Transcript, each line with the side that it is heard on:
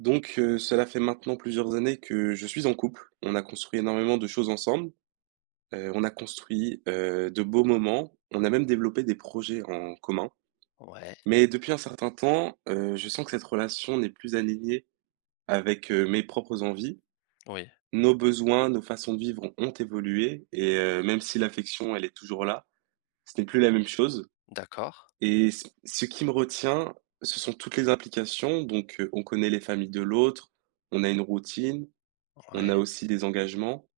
right: Donc, cela fait maintenant plusieurs années que je suis en couple. On a construit énormément de choses ensemble, on a construit, de beaux moments, on a même développé des projets en commun.
left: Ouais,
right: Mais depuis un certain temps, je sens que cette relation n'est plus alignée avec, mes propres envies.
left: oui,
right: Nos besoins, nos façons de vivre ont évolué et même si l'affection, elle est toujours là, ce n'est plus la même chose
left: d'accord,
right: et ce qui me retient, ce sont toutes les implications. Donc, on connaît les familles de l'autre, on a une routine, on a
left: ouais,
right: aussi des engagements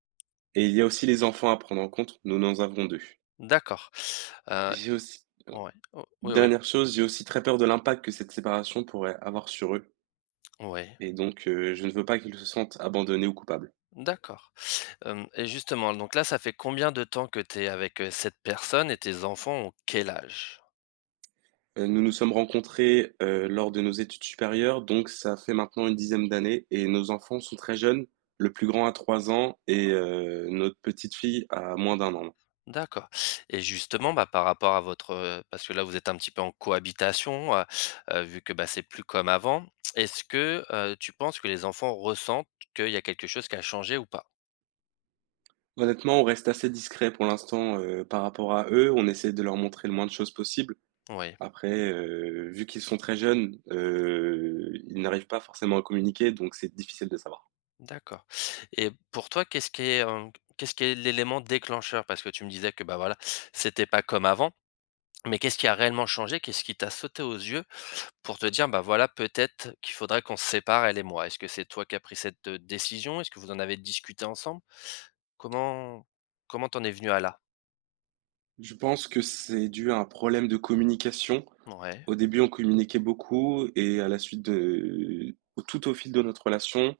right: et il y a aussi les enfants à prendre en compte, nous en avons 2.
left: d'accord, heu,
right: J'ai aussi euh,
left: ouais, o oui, oui,
right: dernière chose, j'ai aussi très peur de l'impact que cette séparation pourrait avoir sur eux
left: ouais,
right: et donc je ne veux pas qu'ils se sentent abandonnés ou coupables.
left: d'accord, hem et justement, donc là, ça fait combien de temps que tu es avec, cette personne et tes enfants ont quel âge?
right: Nous nous sommes rencontrés, lors de nos études supérieures, donc ça fait maintenant une dizaine d'années et nos enfants sont très jeunes. Le plus grand a 3 ans et notre petite fille a moins d'un an.
left: D'accord et justement, bah, par rapport à votre, parce que là, vous êtes un petit peu en cohabitation, vu que, bah, c'est plus comme avant. Est-ce que, tu penses que les enfants ressentent qu'il y a quelque chose qui a changé ou pas?
right: Honnêtement, on reste assez discret pour l'instant, par rapport à eux. On essaie de leur montrer le moins de choses possible.
left: Oui.
right: Après, vu qu'ils sont très jeunes, ils n'arrivent pas forcément à communiquer, donc c'est difficile de savoir.
left: D'accord et pour toi, qu'est-ce qui est, qu'est-ce qui est l'élément déclencheur? Parce que tu me disais que, bah, voilà, c'était pas comme avant, mais qu'est-ce qui a réellement changé? Qu'est-ce qui t'a sauté aux yeux pour te dire: «Bah, voilà, peut-être qu'il faudrait qu'on se sépare, elle et moi»? Est-ce que c'est toi qui as pris cette, décision? Est-ce que vous en avez discuté ensemble? Comment comment t'en es venu à là?
right: Je pense que c'est dû à un problème de communication.
left: Ouais.
right: Au début, on communiquait beaucoup et à la suite de tout au fil de notre relation,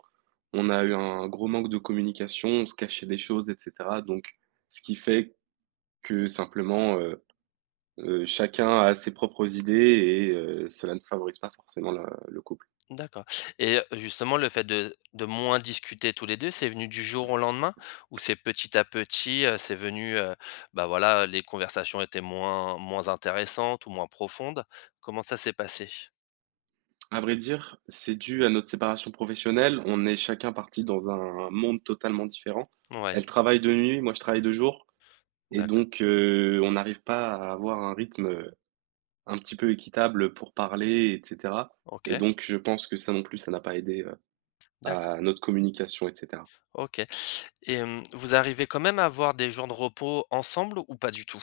right: on a eu un gros manque de communication, on se cachait des choses et cetera, donc ce qui fait que simplement, chacun a ses propres idées et cela ne favorise pas forcément la le couple.
left: D'accord et justement le fait de moins discuter tous les 2, c'est venu du jour au lendemain? Ou c'est petit à petit, c'est venu, bah, voilà, les conversations étaient moins intéressantes ou moins profondes? Comment ça s'est passé?
right: À vrai dire, c'est dû à notre séparation professionnelle. On est chacun parti dans un monde totalement différent.
left: Ouais,
right: Elle travaille de nuit, moi je travaille de jour et
left: d'accord.
right: donc on n'arrive pas à avoir un rythme, un petit peu équitable pour parler et cetera
left: OK,
right: et donc je pense que ça non plus, ça n'a pas aidé,
left: d'accord.
right: à notre communication et cetera.
left: OK et vous arrivez quand même à avoir des jours de repos ensemble ou pas du tout?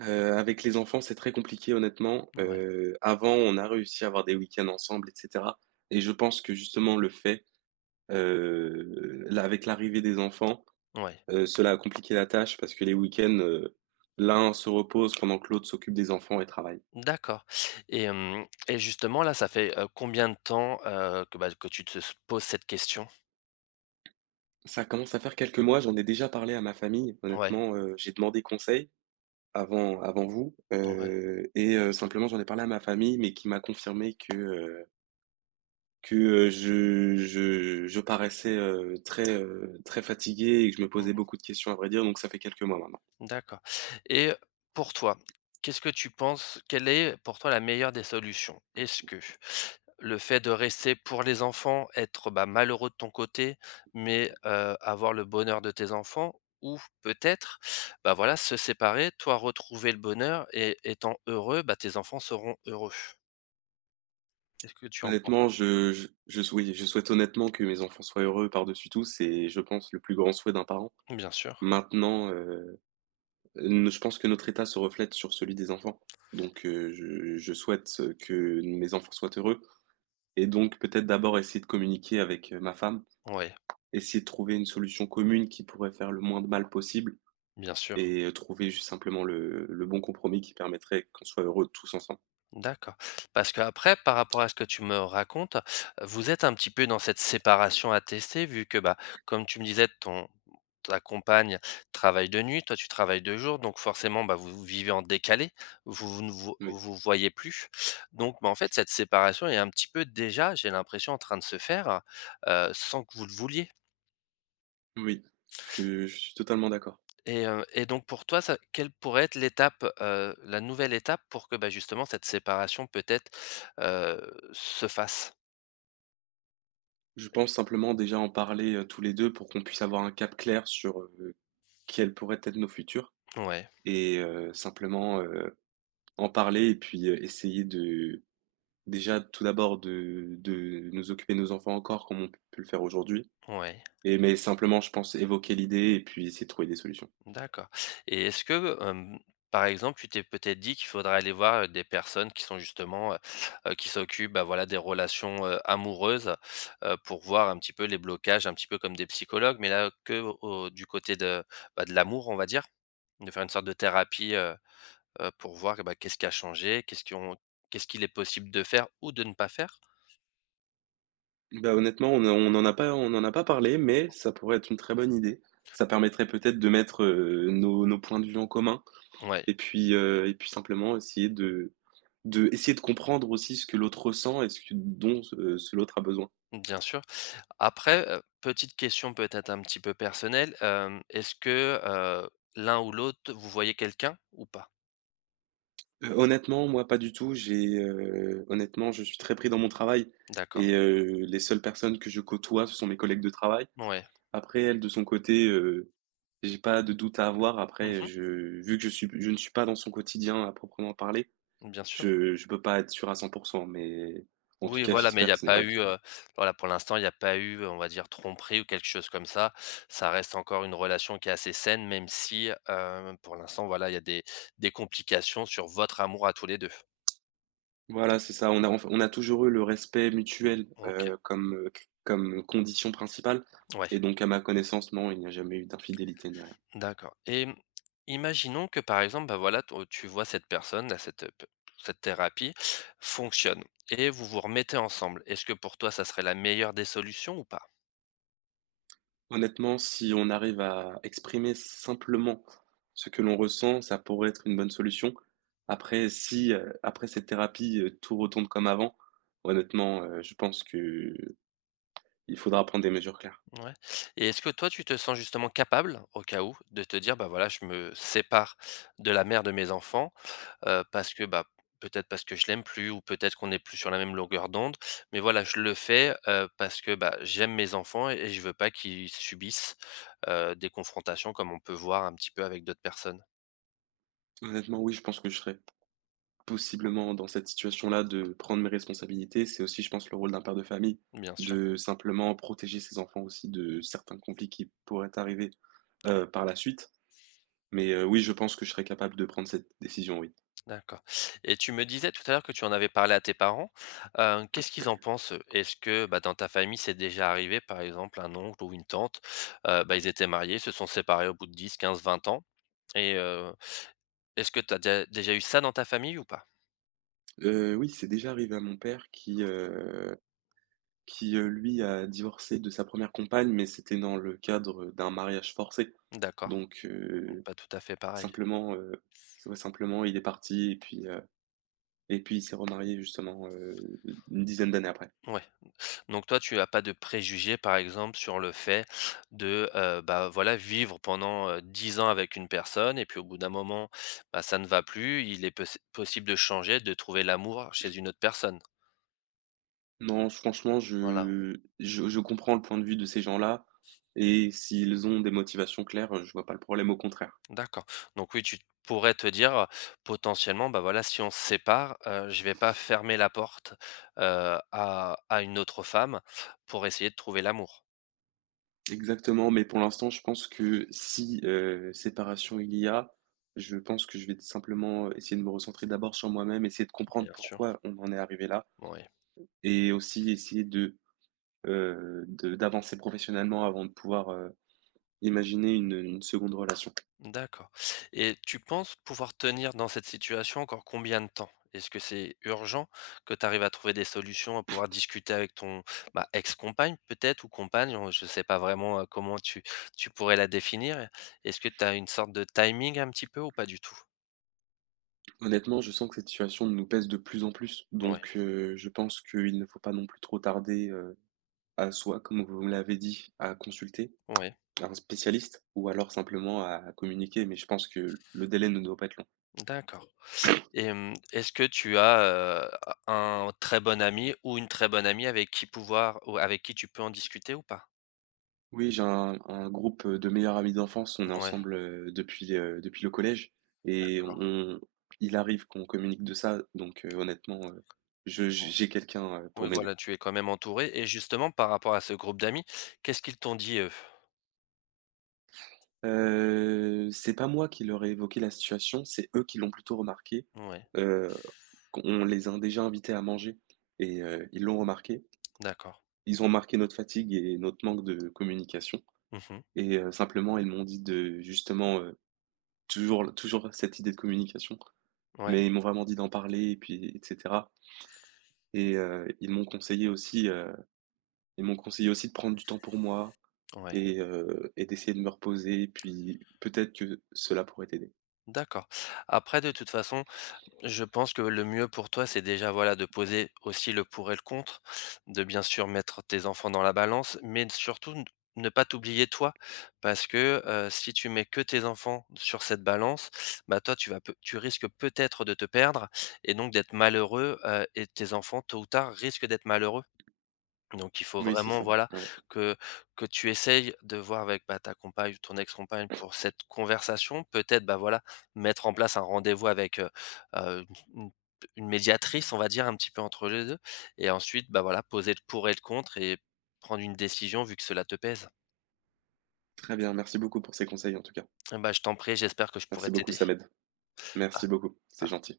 right: Avec les enfants, c'est très compliqué honnêtement.
left: Ouais,
right: Avant, on a réussi à avoir des week-ends ensemble et cetera et je pense que justement le fait, là avec l'arrivée des enfants,
left: ouais,
right: Cela a compliqué la tâche parce que les week-ends, l'un se repose pendant que l'autre s'occupe des enfants et travaille.
left: d'accord et hem et justement là, ça fait, combien de temps, que, bah, que tu te s poses cette question?
right: Ça commence à faire quelques mois, j'en ai déjà parlé à ma famille.
left: Ouais,
right: Honnêtement, j'ai demandé conseil avant vous,
left: ouais,
right: et simplement j'en ai parlé à ma famille, mais qui m'a confirmé que, je paraissais, très, très fatigué et que je me posais
left: mmh.
right: beaucoup de questions à vrai dire, donc ça fait quelques mois maintenant.
left: D'accord et pour toi, qu'est-ce que tu penses quelle est pour toi la meilleure des solutions? Est-ce que le fait de rester pour les enfants, être, bah, malheureux de ton côté, mais avoir le bonheur de tes enfants ou peut-être, bah, voilà, se séparer, toi retrouver le bonheur et étant heureux, bah, tes enfants seront heureux? Qu'est-ce que tu en penses?
right: Honnêtement, je sou oui, je souhaite honnêtement que mes enfants soient heureux par-dessus tout, c'est je pense le plus grand souhait d'un parent.
left: Bien sûr,
right: Maintenant, ne je pense que notre état se reflète sur celui des enfants. Donc, je souhaite, que mes enfants soient heureux et donc peut-être d'abord essayer de communiquer avec, ma femme,
left: ouais,
right: essayer de trouver une solution commune qui pourrait faire le moins de mal possible
left: bien sûr.
right: et trouver juste simplement le bon compromis qui permettrait qu'on soit heureux tous ensemble.
left: D'accord. Parce que après, par rapport à ce que tu me racontes, vous êtes un petit peu dans cette séparation à tester vu que, bah, comme tu me disais, ton ta compagne travaille de nuit, toi tu travailles de jour, donc forcément bah, vous vivez en décalé, vous vous ne vo-
right: Oui,
left: vous voyez plus. Donc bah, en fait cette séparation est un petit peu déjà, j'ai l'impression, en train de se faire sans que vous le vouliez.
right: oui, je suis totalement d'accord.
left: Et donc pour toi, ça, quelle pourrait être l'étape, la nouvelle étape pour que bah, justement cette séparation peut-être euh, se fasse?
right: Je pense simplement déjà en parler, tous les 2 pour qu'on puisse avoir un cap clair sur, quels pourraient être nos futurs
left: Ouais,
right: et simplement, en parler et puis, essayer de déjà tout d'abord de nous occuper de nos enfants encore comme on peut le faire aujourd'hui
left: ouais,
right: et mais simplement je pense évoquer l'idée et puis essayer de trouver des solutions.
left: d'accord et est-ce que, par exemple, tu t'es peut-être dit qu'il faudrait aller voir, des personnes qui sont justement, qui s'occupent, bah, voilà, des relations, amoureuses, pour voir un petit peu les blocages, un petit peu comme des psychologues, mais là, que au du côté de, bah, de l'amour, on va dire? De faire une sorte de thérapie, pour voir, bah, qu'est-ce qui a changé? Qu'est-ce qu'il est possible de faire ou de ne pas faire?
right: Bah, honnêtement on en a pas on n'en a pas parlé mais ça pourrait être une très bonne idée. Ça permettrait peut-être de mettre, nos points de vue en commun
left: Ouais,
right: et puis simplement essayer de comprendre aussi ce que l'autre ressent et ce que dont, ce l'autre a besoin.
left: bien sûr. Après, petite question peut-être un petit peu personnelle, est-ce que, l'un ou l'autre, vous voyez quelqu'un ou pas?
right: Honnêtement, moi, pas du tout. J'ai, honnêtement, je suis très pris dans mon travail
left: D'accord.
right: et les seules personnes que je côtoie, ce sont mes collègues de travail.
left: Ouais.
right: Après, elle, de son côté, j'ai pas de doute à avoir. Après,
left: Mmh.
right: je vu que je ne suis pas dans son quotidien à proprement parler,
left: Bien sûr.
right: je peux pas être sûr à 100%, mais en tout
left: Oui,
right: cas,
left: voilà, mais il n'y
right: j'espère
left: a
right: que ce n'est
left: pas
right: pas le
left: eu,
right: cas.
left: voilà, pour l'instant, il n'y a pas eu, on va dire, tromperie ou quelque chose comme ça. Ça reste encore une relation qui est assez saine, même si, pour l'instant, voilà, il y a des complications sur votre amour à tous les 2.
right: Voilà, c'est ça. On a enf on a toujours eu le respect mutuel,
left: OK,
right: comme condition principale
left: ouais.
right: et donc à ma connaissance, non, il n'y a jamais eu d'infidélité ni rien.
left: D'accord et mmh, imaginons que, par exemple, bah, voilà, ton tu vois cette personne, là, cette, p cette thérapie fonctionne et vous vous remettez ensemble. Est-ce que pour toi, ça serait la meilleure des solutions ou pas?
right: Honnêtement, si on arrive à exprimer simplement ce que l'on ressent, ça pourrait être une bonne solution. Après, si, après cette thérapie, tout retourne comme avant, honnêtement, je pense que il faudra prendre des mesures claires.
left: Ouais et est-ce que toi, tu te sens justement capable, au cas où, de te dire: «Bah, voilà, je me sépare de la mère de mes enfants» parce que, bah, peut-être parce que je l'aime plus ou peut-être qu'on est plus sur la même longueur d'onde. Mais voilà, je le fais, parce que, bah, j'aime mes enfants et je veux pas qu'ils subissent, des confrontations comme on peut voir un petit peu avec d'autres personnes.
right: Honnêtement, oui, je pense que je serai. Possiblement dans cette situation-là de prendre mes responsabilités, c'est aussi je pense le rôle d'un père de famille,
left: Bien sûr,
right: de simplement protéger ses enfants aussi de certains conflits qui pourraient arriver,
left: oui,
right: par la suite. Mais, oui, je pense que je serais capable de prendre cette décision, oui.
left: d'accord. Et tu me disais tout à l'heure que tu en avais parlé à tes parents, qu'est-ce qu'ils en pensent, eux? Est-ce que, bah, dans ta famille, c'est déjà arrivé, par exemple, un oncle ou une tante, bah, ils étaient mariés, se sont séparés au bout de dix, quinze, vingt ans et est-ce que tu as déjà eu ça dans ta famille ou pas?
right: Oui, c'est déjà arrivé à mon père qui lui a divorcé de sa première compagne, mais c'était dans le cadre d'un mariage forcé.
left: D'accord.
right: Donc,
left: Pas tout à fait pareil.
right: simplement, s ouais, simplement il est parti et puis, il s'est remarié justement, une dizaine d'années après.
left: Ouais. Donc toi, tu as pas de préjugés, par exemple, sur le fait de, bah, voilà, vivre pendant, 10 ans avec une personne et puis au bout d'un moment, bah, ça ne va plus. Il est possible de changer, de trouver l'amour chez une autre personne.
right: Non, franchement,
left: Voilà,
right: je comprends le point de vue de ces gens-là et s'ils ont des motivations claires, je vois pas le problème, au contraire.
left: d'accord. Donc oui, tu pourrais te dire, potentiellement, bah, voilà, si on se sépare, je vais pas fermer la porte, à une autre femme pour essayer de trouver l'amour.
right: Exactement, mais pour l'instant, je pense que si, séparation il y a, je pense que je vais simplement essayer de me recentrer d'abord sur moi-même, essayer de comprendre
left: Bien sûr,
right: pourquoi on en est arrivé là
left: oui.
right: et aussi essayer de d'avancer professionnellement avant de pouvoir, imaginer une seconde relation.
left: D'accord et tu penses pouvoir tenir dans cette situation encore combien de temps? Est-ce que c'est urgent que tu arrives à trouver des solutions, à pouvoir discuter avec ton, bah, ex-compagne peut-être ou compagne? On je ne sais pas vraiment, comment tu pourrais la définir. Est-ce que tu as une sorte de timing un petit peu ou pas du tout?
right: Honnêtement, je sens que cette situation nous pèse de plus en plus.
left: Ouais,
right: Donc, je pense qu'il ne faut pas non plus trop tarder, à soit, comme vous me l'avez dit, à consulter
left: ouais,
right: un spécialiste ou alors simplement à communiquer. Mais je pense que le délai ne doit pas être long.
left: d'accord et est-ce que tu as, un très bon ami ou une très bonne amie avec qui pouvoir ou avec qui tu peux en discuter ou pas?
right: Oui, j'ai un groupe de meilleurs amis d'enfance. On est
left: Ouais,
right: ensemble, depuis le collège et
left: d'accord.
right: on il arrive qu'on communique de ça. Donc, honnêtement, je j'ai quelqu'un,
left: Oui,
right: pour m'aider.
left: voilà, tu es quand même entouré et justement par rapport à ce groupe d'amis, qu'est-ce qu'ils t'ont dit, eux?
right: C'est pas moi qui leur ai évoqué la situation, c'est eux qui l'ont plutôt remarqué,
left: Ouais,
right: heu, qu'on les a déjà invités à manger et ils l'ont remarqué.
left: d'accord.
right: Ils ont remarqué notre fatigue et notre manque de communication
left: Mmh mh.
right: et simplement, ils m'ont dit de justement, toujours cette idée de communication,
left: Ouais,
right: mais ils m'ont vraiment dit d'en parler et puis et cetera et ils m'ont conseillé aussi, ils m'ont conseillé aussi, de prendre du temps pour moi
left: ouais,
right: et d'essayer de me reposer et puis peut-être que cela pourrait t'aider.
left: d'accord. Après de toute façon, je pense que le mieux pour toi, c'est déjà, voilà, de poser aussi le pour et le contre, de bien sûr mettre tes enfants dans la balance, mais surtout ne pas t'oublier toi. Parce que, si tu mets que tes enfants sur cette balance, bah, toi tu risques peut-être de te perdre et donc d'être malheureux, et tes enfants tôt ou tard risquent d'être malheureux. Donc il faut
right: Oui, c'est
left: vraiment,
right: ça,
left: voilà,
right: ouais.
left: que que tu essayes de voir avec, bah, ta compagne ou ton ex-compagne pour cette conversation. Peut-être, bah, voilà, mettre en place un rendez-vous avec, heu, une une une médiatrice, on va dire, un petit peu entre les 2 et ensuite, bah, voilà, poser le pour et le contre et prendre une décision vu que cela te pèse.
right: Très bien, merci beaucoup pour ces conseils en tout cas.
left: Eh Bah, je t'en prie, j'espère que je pourrai
right: Merci beaucoup,
left: t'aider.
right: ça m'aide. Merci
left: Pa
right: beaucoup, c'est
left: par
right: gentil.